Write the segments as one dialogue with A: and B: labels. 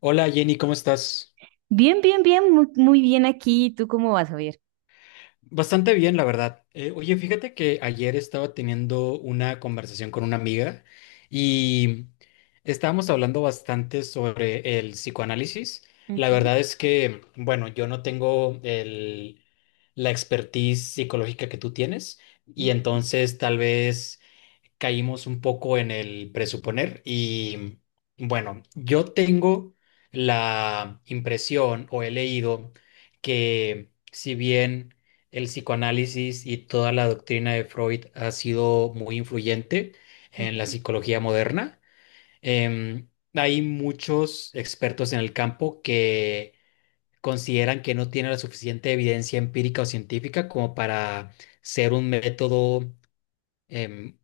A: Hola Jenny, ¿cómo estás?
B: Bien, muy bien aquí. ¿Tú cómo vas, Javier?
A: Bastante bien, la verdad. Oye, fíjate que ayer estaba teniendo una conversación con una amiga y estábamos hablando bastante sobre el psicoanálisis. La
B: Ujú,
A: verdad es que, bueno, yo no tengo la expertise psicológica que tú tienes, y
B: ujú,
A: entonces tal vez caímos un poco en el presuponer. Y bueno, yo tengo la impresión, o he leído, que si bien el psicoanálisis y toda la doctrina de Freud ha sido muy influyente en la
B: ujú,
A: psicología moderna, em, hay muchos expertos en el campo que consideran que no tiene la suficiente evidencia empírica o científica como para ser un método em,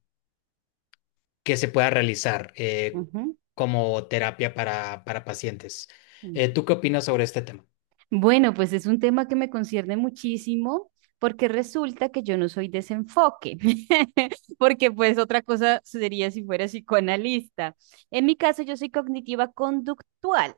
A: que se pueda realizar
B: ujú,
A: como terapia para pacientes.
B: ujú.
A: ¿Tú qué opinas sobre este tema?
B: Bueno, pues es un tema que me concierne muchísimo porque resulta que yo no soy desenfoque, porque pues otra cosa sería si fuera psicoanalista. En mi caso yo soy cognitiva conductual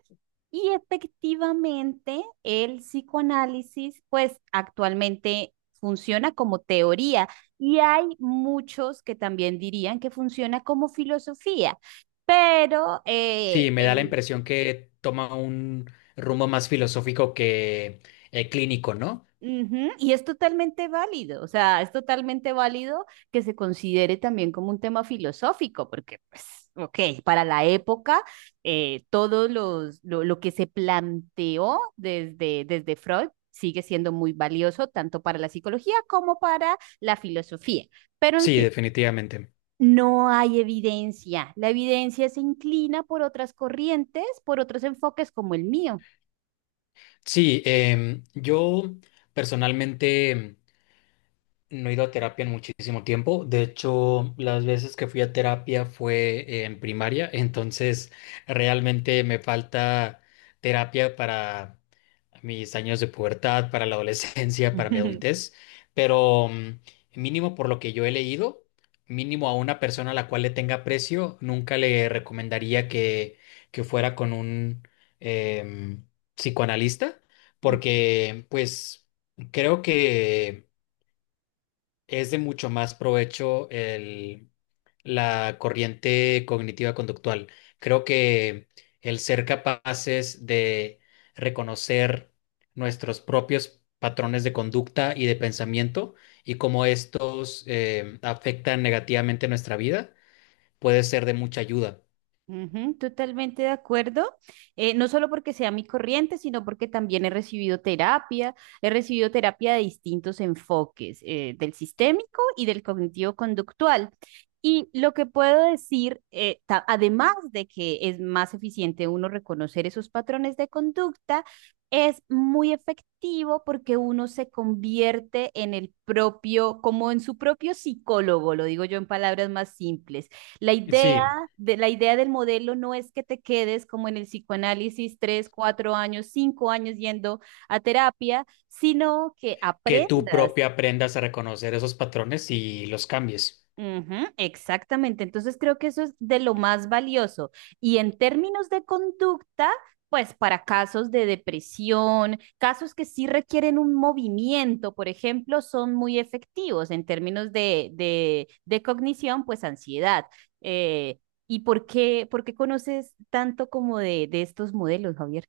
B: y efectivamente el psicoanálisis pues actualmente funciona como teoría y hay muchos que también dirían que funciona como filosofía. Pero
A: Sí, me da la
B: en
A: impresión que toma un rumbo más filosófico que clínico, ¿no?
B: ujú. Y es totalmente válido, o sea, es totalmente válido que se considere también como un tema filosófico, porque, pues, ok, para la época, lo que se planteó desde Freud sigue siendo muy valioso, tanto para la psicología como para la filosofía. Pero, en
A: Sí,
B: fin,
A: definitivamente.
B: no hay evidencia. La evidencia se inclina por otras corrientes, por otros enfoques como el mío.
A: Sí, yo personalmente... No he ido a terapia en muchísimo tiempo. De hecho, las veces que fui a terapia fue en primaria. Entonces realmente me falta terapia para mis años de pubertad, para la adolescencia, para mi adultez, pero mm, mínimo por lo que yo he leído, mínimo a una persona a la cual le tenga precio, nunca le recomendaría que fuera con un em, psicoanalista,
B: Ujú.
A: porque pues creo que es de mucho más provecho la corriente cognitiva conductual. Creo que el ser capaces de reconocer nuestros propios patrones de conducta y de pensamiento, y cómo estos afectan negativamente nuestra vida, puede ser de mucha ayuda.
B: Ujú, totalmente de acuerdo. No solo porque sea mi corriente, sino porque también he recibido terapia de distintos enfoques, del sistémico y del cognitivo-conductual. Y lo que puedo decir, además de que es más eficiente uno reconocer esos patrones de conducta, es muy efectivo porque uno se convierte en el propio, como en su propio psicólogo, lo digo yo en palabras más simples. La idea
A: Sí,
B: la idea del modelo no es que te quedes como en el psicoanálisis tres, cuatro años, cinco años yendo a terapia, sino que
A: que tú
B: aprendas.
A: propia aprendas a reconocer esos patrones y los cambies.
B: Ujú, exactamente. Entonces creo que eso es de lo más valioso. Y en términos de conducta, pues para casos de depresión, casos que sí requieren un movimiento, por ejemplo, son muy efectivos en términos de, de cognición, pues ansiedad. Eh, ¿y por qué conoces tanto como de estos modelos, Javier?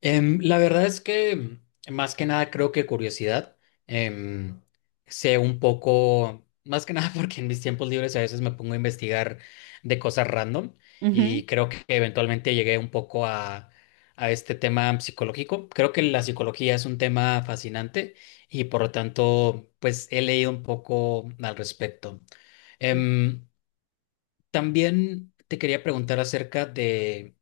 A: La verdad es que más que nada creo que curiosidad. em, sé un poco, más que nada porque en mis tiempos libres a veces me pongo a investigar de cosas random,
B: Ujú.
A: y creo que eventualmente llegué un poco a este tema psicológico. Creo que la psicología es un tema fascinante, y por lo tanto pues he leído un poco al respecto. Em, también te quería preguntar acerca de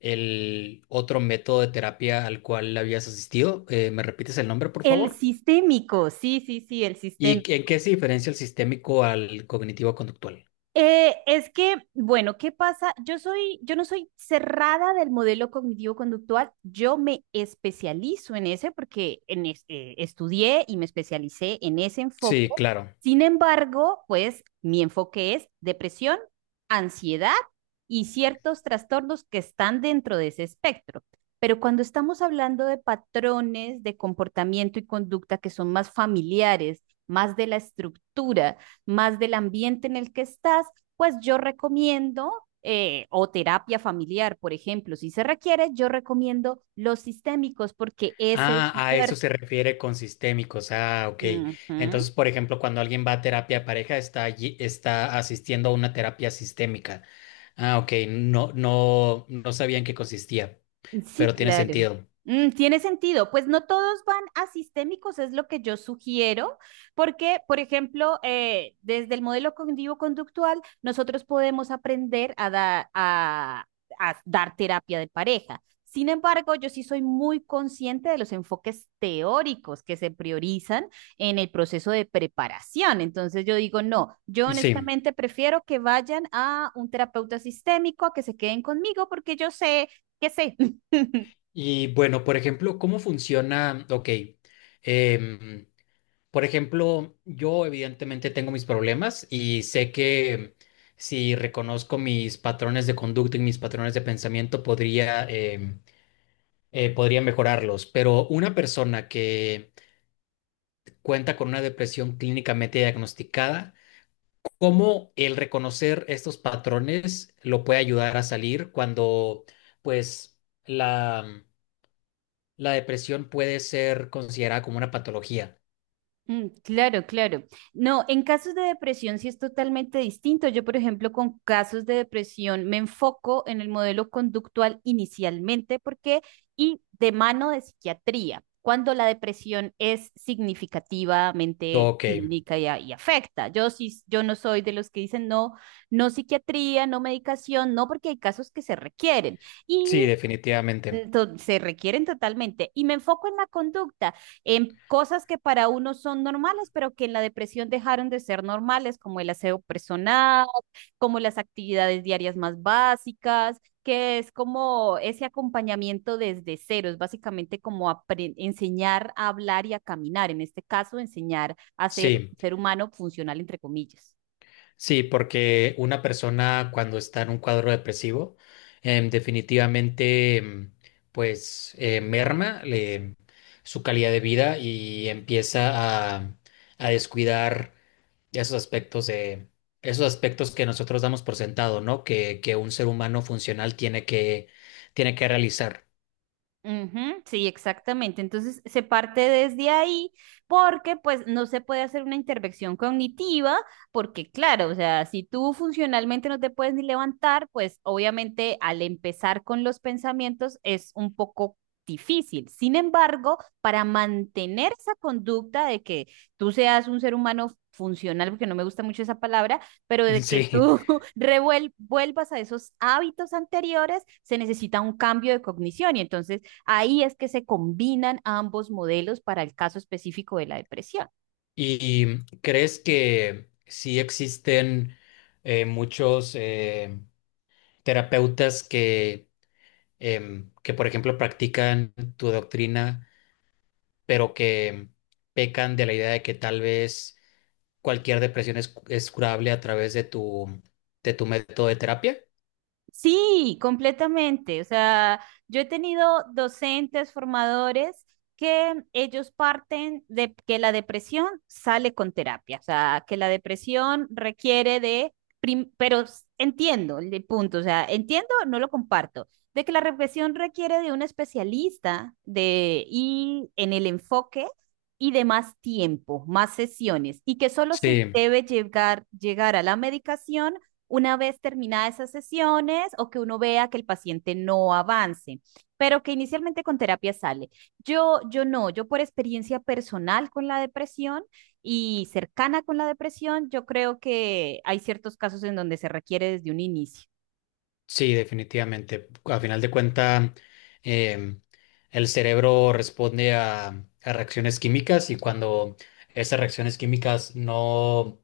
A: el otro método de terapia al cual habías asistido. ¿Me repites el nombre, por
B: El
A: favor?
B: sistémico, sí, sí, sí, el
A: ¿Y
B: sistémico.
A: en qué se diferencia el sistémico al cognitivo conductual?
B: Es que, bueno, ¿qué pasa? Yo no soy cerrada del modelo cognitivo conductual, yo me especializo en ese porque estudié y me especialicé en ese enfoque.
A: Sí, claro.
B: Sin embargo, pues mi enfoque es depresión, ansiedad y ciertos trastornos que están dentro de ese espectro. Pero cuando estamos hablando de patrones de comportamiento y conducta que son más familiares, más de la estructura, más del ambiente en el que estás, pues yo recomiendo, o terapia familiar, por ejemplo, si se requiere, yo recomiendo los sistémicos porque ese
A: Ah,
B: es
A: a eso
B: fuerte.
A: se refiere con sistémicos. Ah, ok.
B: Uh
A: Entonces,
B: -huh.
A: por ejemplo, cuando alguien va a terapia de pareja, está allí, está asistiendo a una terapia sistémica. Ah, ok. No, no, no sabía en qué consistía,
B: Sí,
A: pero tiene
B: claro.
A: sentido.
B: Mm, tiene sentido. Pues no todos van a sistémicos, es lo que yo sugiero, porque, por ejemplo, desde el modelo cognitivo-conductual, nosotros podemos aprender a a dar terapia de pareja. Sin embargo, yo sí soy muy consciente de los enfoques teóricos que se priorizan en el proceso de preparación. Entonces yo digo, no, yo
A: Sí.
B: honestamente prefiero que vayan a un terapeuta sistémico a que se queden conmigo porque yo sé que sé.
A: Y bueno, por ejemplo, ¿cómo funciona? Ok, em, por ejemplo, yo evidentemente tengo mis problemas, y sé que si reconozco mis patrones de conducta y mis patrones de pensamiento, podría, podría mejorarlos. Pero una persona que cuenta con una depresión clínicamente diagnosticada, ¿cómo el reconocer estos patrones lo puede ayudar a salir cuando, pues, la la depresión puede ser considerada como una patología?
B: Mm, claro, claro. No, en casos de depresión sí es totalmente distinto. Yo, por ejemplo, con casos de depresión me enfoco en el modelo conductual inicialmente porque y de mano de psiquiatría, cuando la depresión es significativamente
A: Ok,
B: clínica y afecta. Yo sí, yo no soy de los que dicen no, no psiquiatría, no medicación, no porque hay casos que se requieren.
A: sí, definitivamente.
B: Se requieren totalmente. Y me enfoco en la conducta, en cosas que para uno son normales, pero que en la depresión dejaron de ser normales, como el aseo personal, como las actividades diarias más básicas, que es como ese acompañamiento desde cero, es básicamente como enseñar a hablar y a caminar, en este caso, enseñar a ser
A: Sí,
B: ser humano funcional, entre comillas.
A: sí, porque una persona cuando está en un cuadro depresivo, definitivamente, pues, merma le- su calidad de vida, y empieza a descuidar esos aspectos esos aspectos que nosotros damos por sentado, ¿no? Que un ser humano funcional tiene que realizar.
B: Ujú, sí, exactamente. Entonces se parte desde ahí porque pues no se puede hacer una intervención cognitiva porque claro, o sea, si tú funcionalmente no te puedes ni levantar, pues obviamente al empezar con los pensamientos es un poco difícil. Sin embargo, para mantener esa conducta de que tú seas un ser humano funcional, porque no me gusta mucho esa palabra, pero de que tú
A: Sí.
B: vuelvas a esos hábitos anteriores, se necesita un cambio de cognición y entonces ahí es que se combinan ambos modelos para el caso específico de la depresión.
A: ¿Y crees que sí existen muchos terapeutas que, que, por ejemplo, practican tu doctrina, pero que pecan de la idea de que tal vez cualquier depresión es curable a través de de tu método de terapia?
B: Sí, completamente. O sea, yo he tenido docentes, formadores, que ellos parten de que la depresión sale con terapia, o sea, que la depresión requiere de, entiendo el punto, o sea, entiendo, no lo comparto, de que la depresión requiere de un especialista de, y en el enfoque y de más tiempo, más sesiones, y que solo se
A: Sí,
B: debe llegar, llegar a la medicación una vez terminadas esas sesiones o que uno vea que el paciente no avance, pero que inicialmente con terapia sale. Yo no, yo por experiencia personal con la depresión y cercana con la depresión, yo creo que hay ciertos casos en donde se requiere desde un inicio.
A: sí, definitivamente. A final de cuentas, el cerebro responde a reacciones químicas, y cuando esas reacciones químicas no...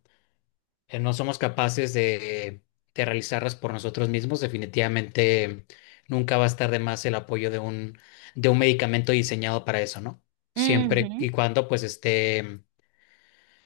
A: no somos capaces de realizarlas por nosotros mismos, definitivamente nunca va a estar de más el apoyo de un medicamento diseñado para eso, ¿no? Siempre
B: Ujú.
A: y cuando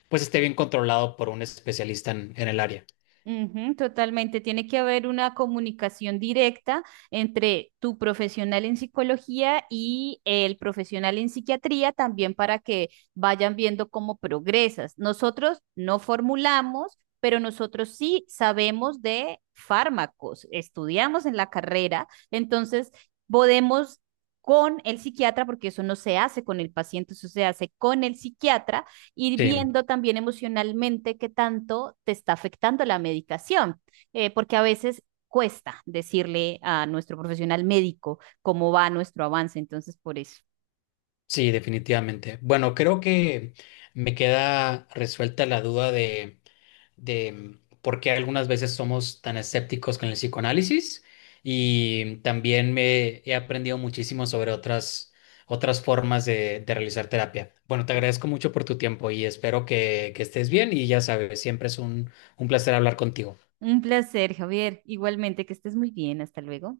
A: pues esté bien controlado por un especialista en el área.
B: Ujú, totalmente. Tiene que haber una comunicación directa entre tu profesional en psicología y el profesional en psiquiatría también para que vayan viendo cómo progresas. Nosotros no formulamos, pero nosotros sí sabemos de fármacos, estudiamos en la carrera, entonces podemos... con el psiquiatra, porque eso no se hace con el paciente, eso se hace con el psiquiatra, ir
A: Sí,
B: viendo también emocionalmente qué tanto te está afectando la medicación, porque a veces cuesta decirle a nuestro profesional médico cómo va nuestro avance, entonces por eso.
A: sí, definitivamente. Bueno, creo que me queda resuelta la duda de mm, por qué algunas veces somos tan escépticos con el psicoanálisis, y también me he aprendido muchísimo sobre otras, otras formas de realizar terapia. Bueno, te agradezco mucho por tu tiempo y espero que estés bien, y ya sabes, siempre es un placer hablar contigo.
B: Un placer, Javier. Igualmente, que estés muy bien. Hasta luego.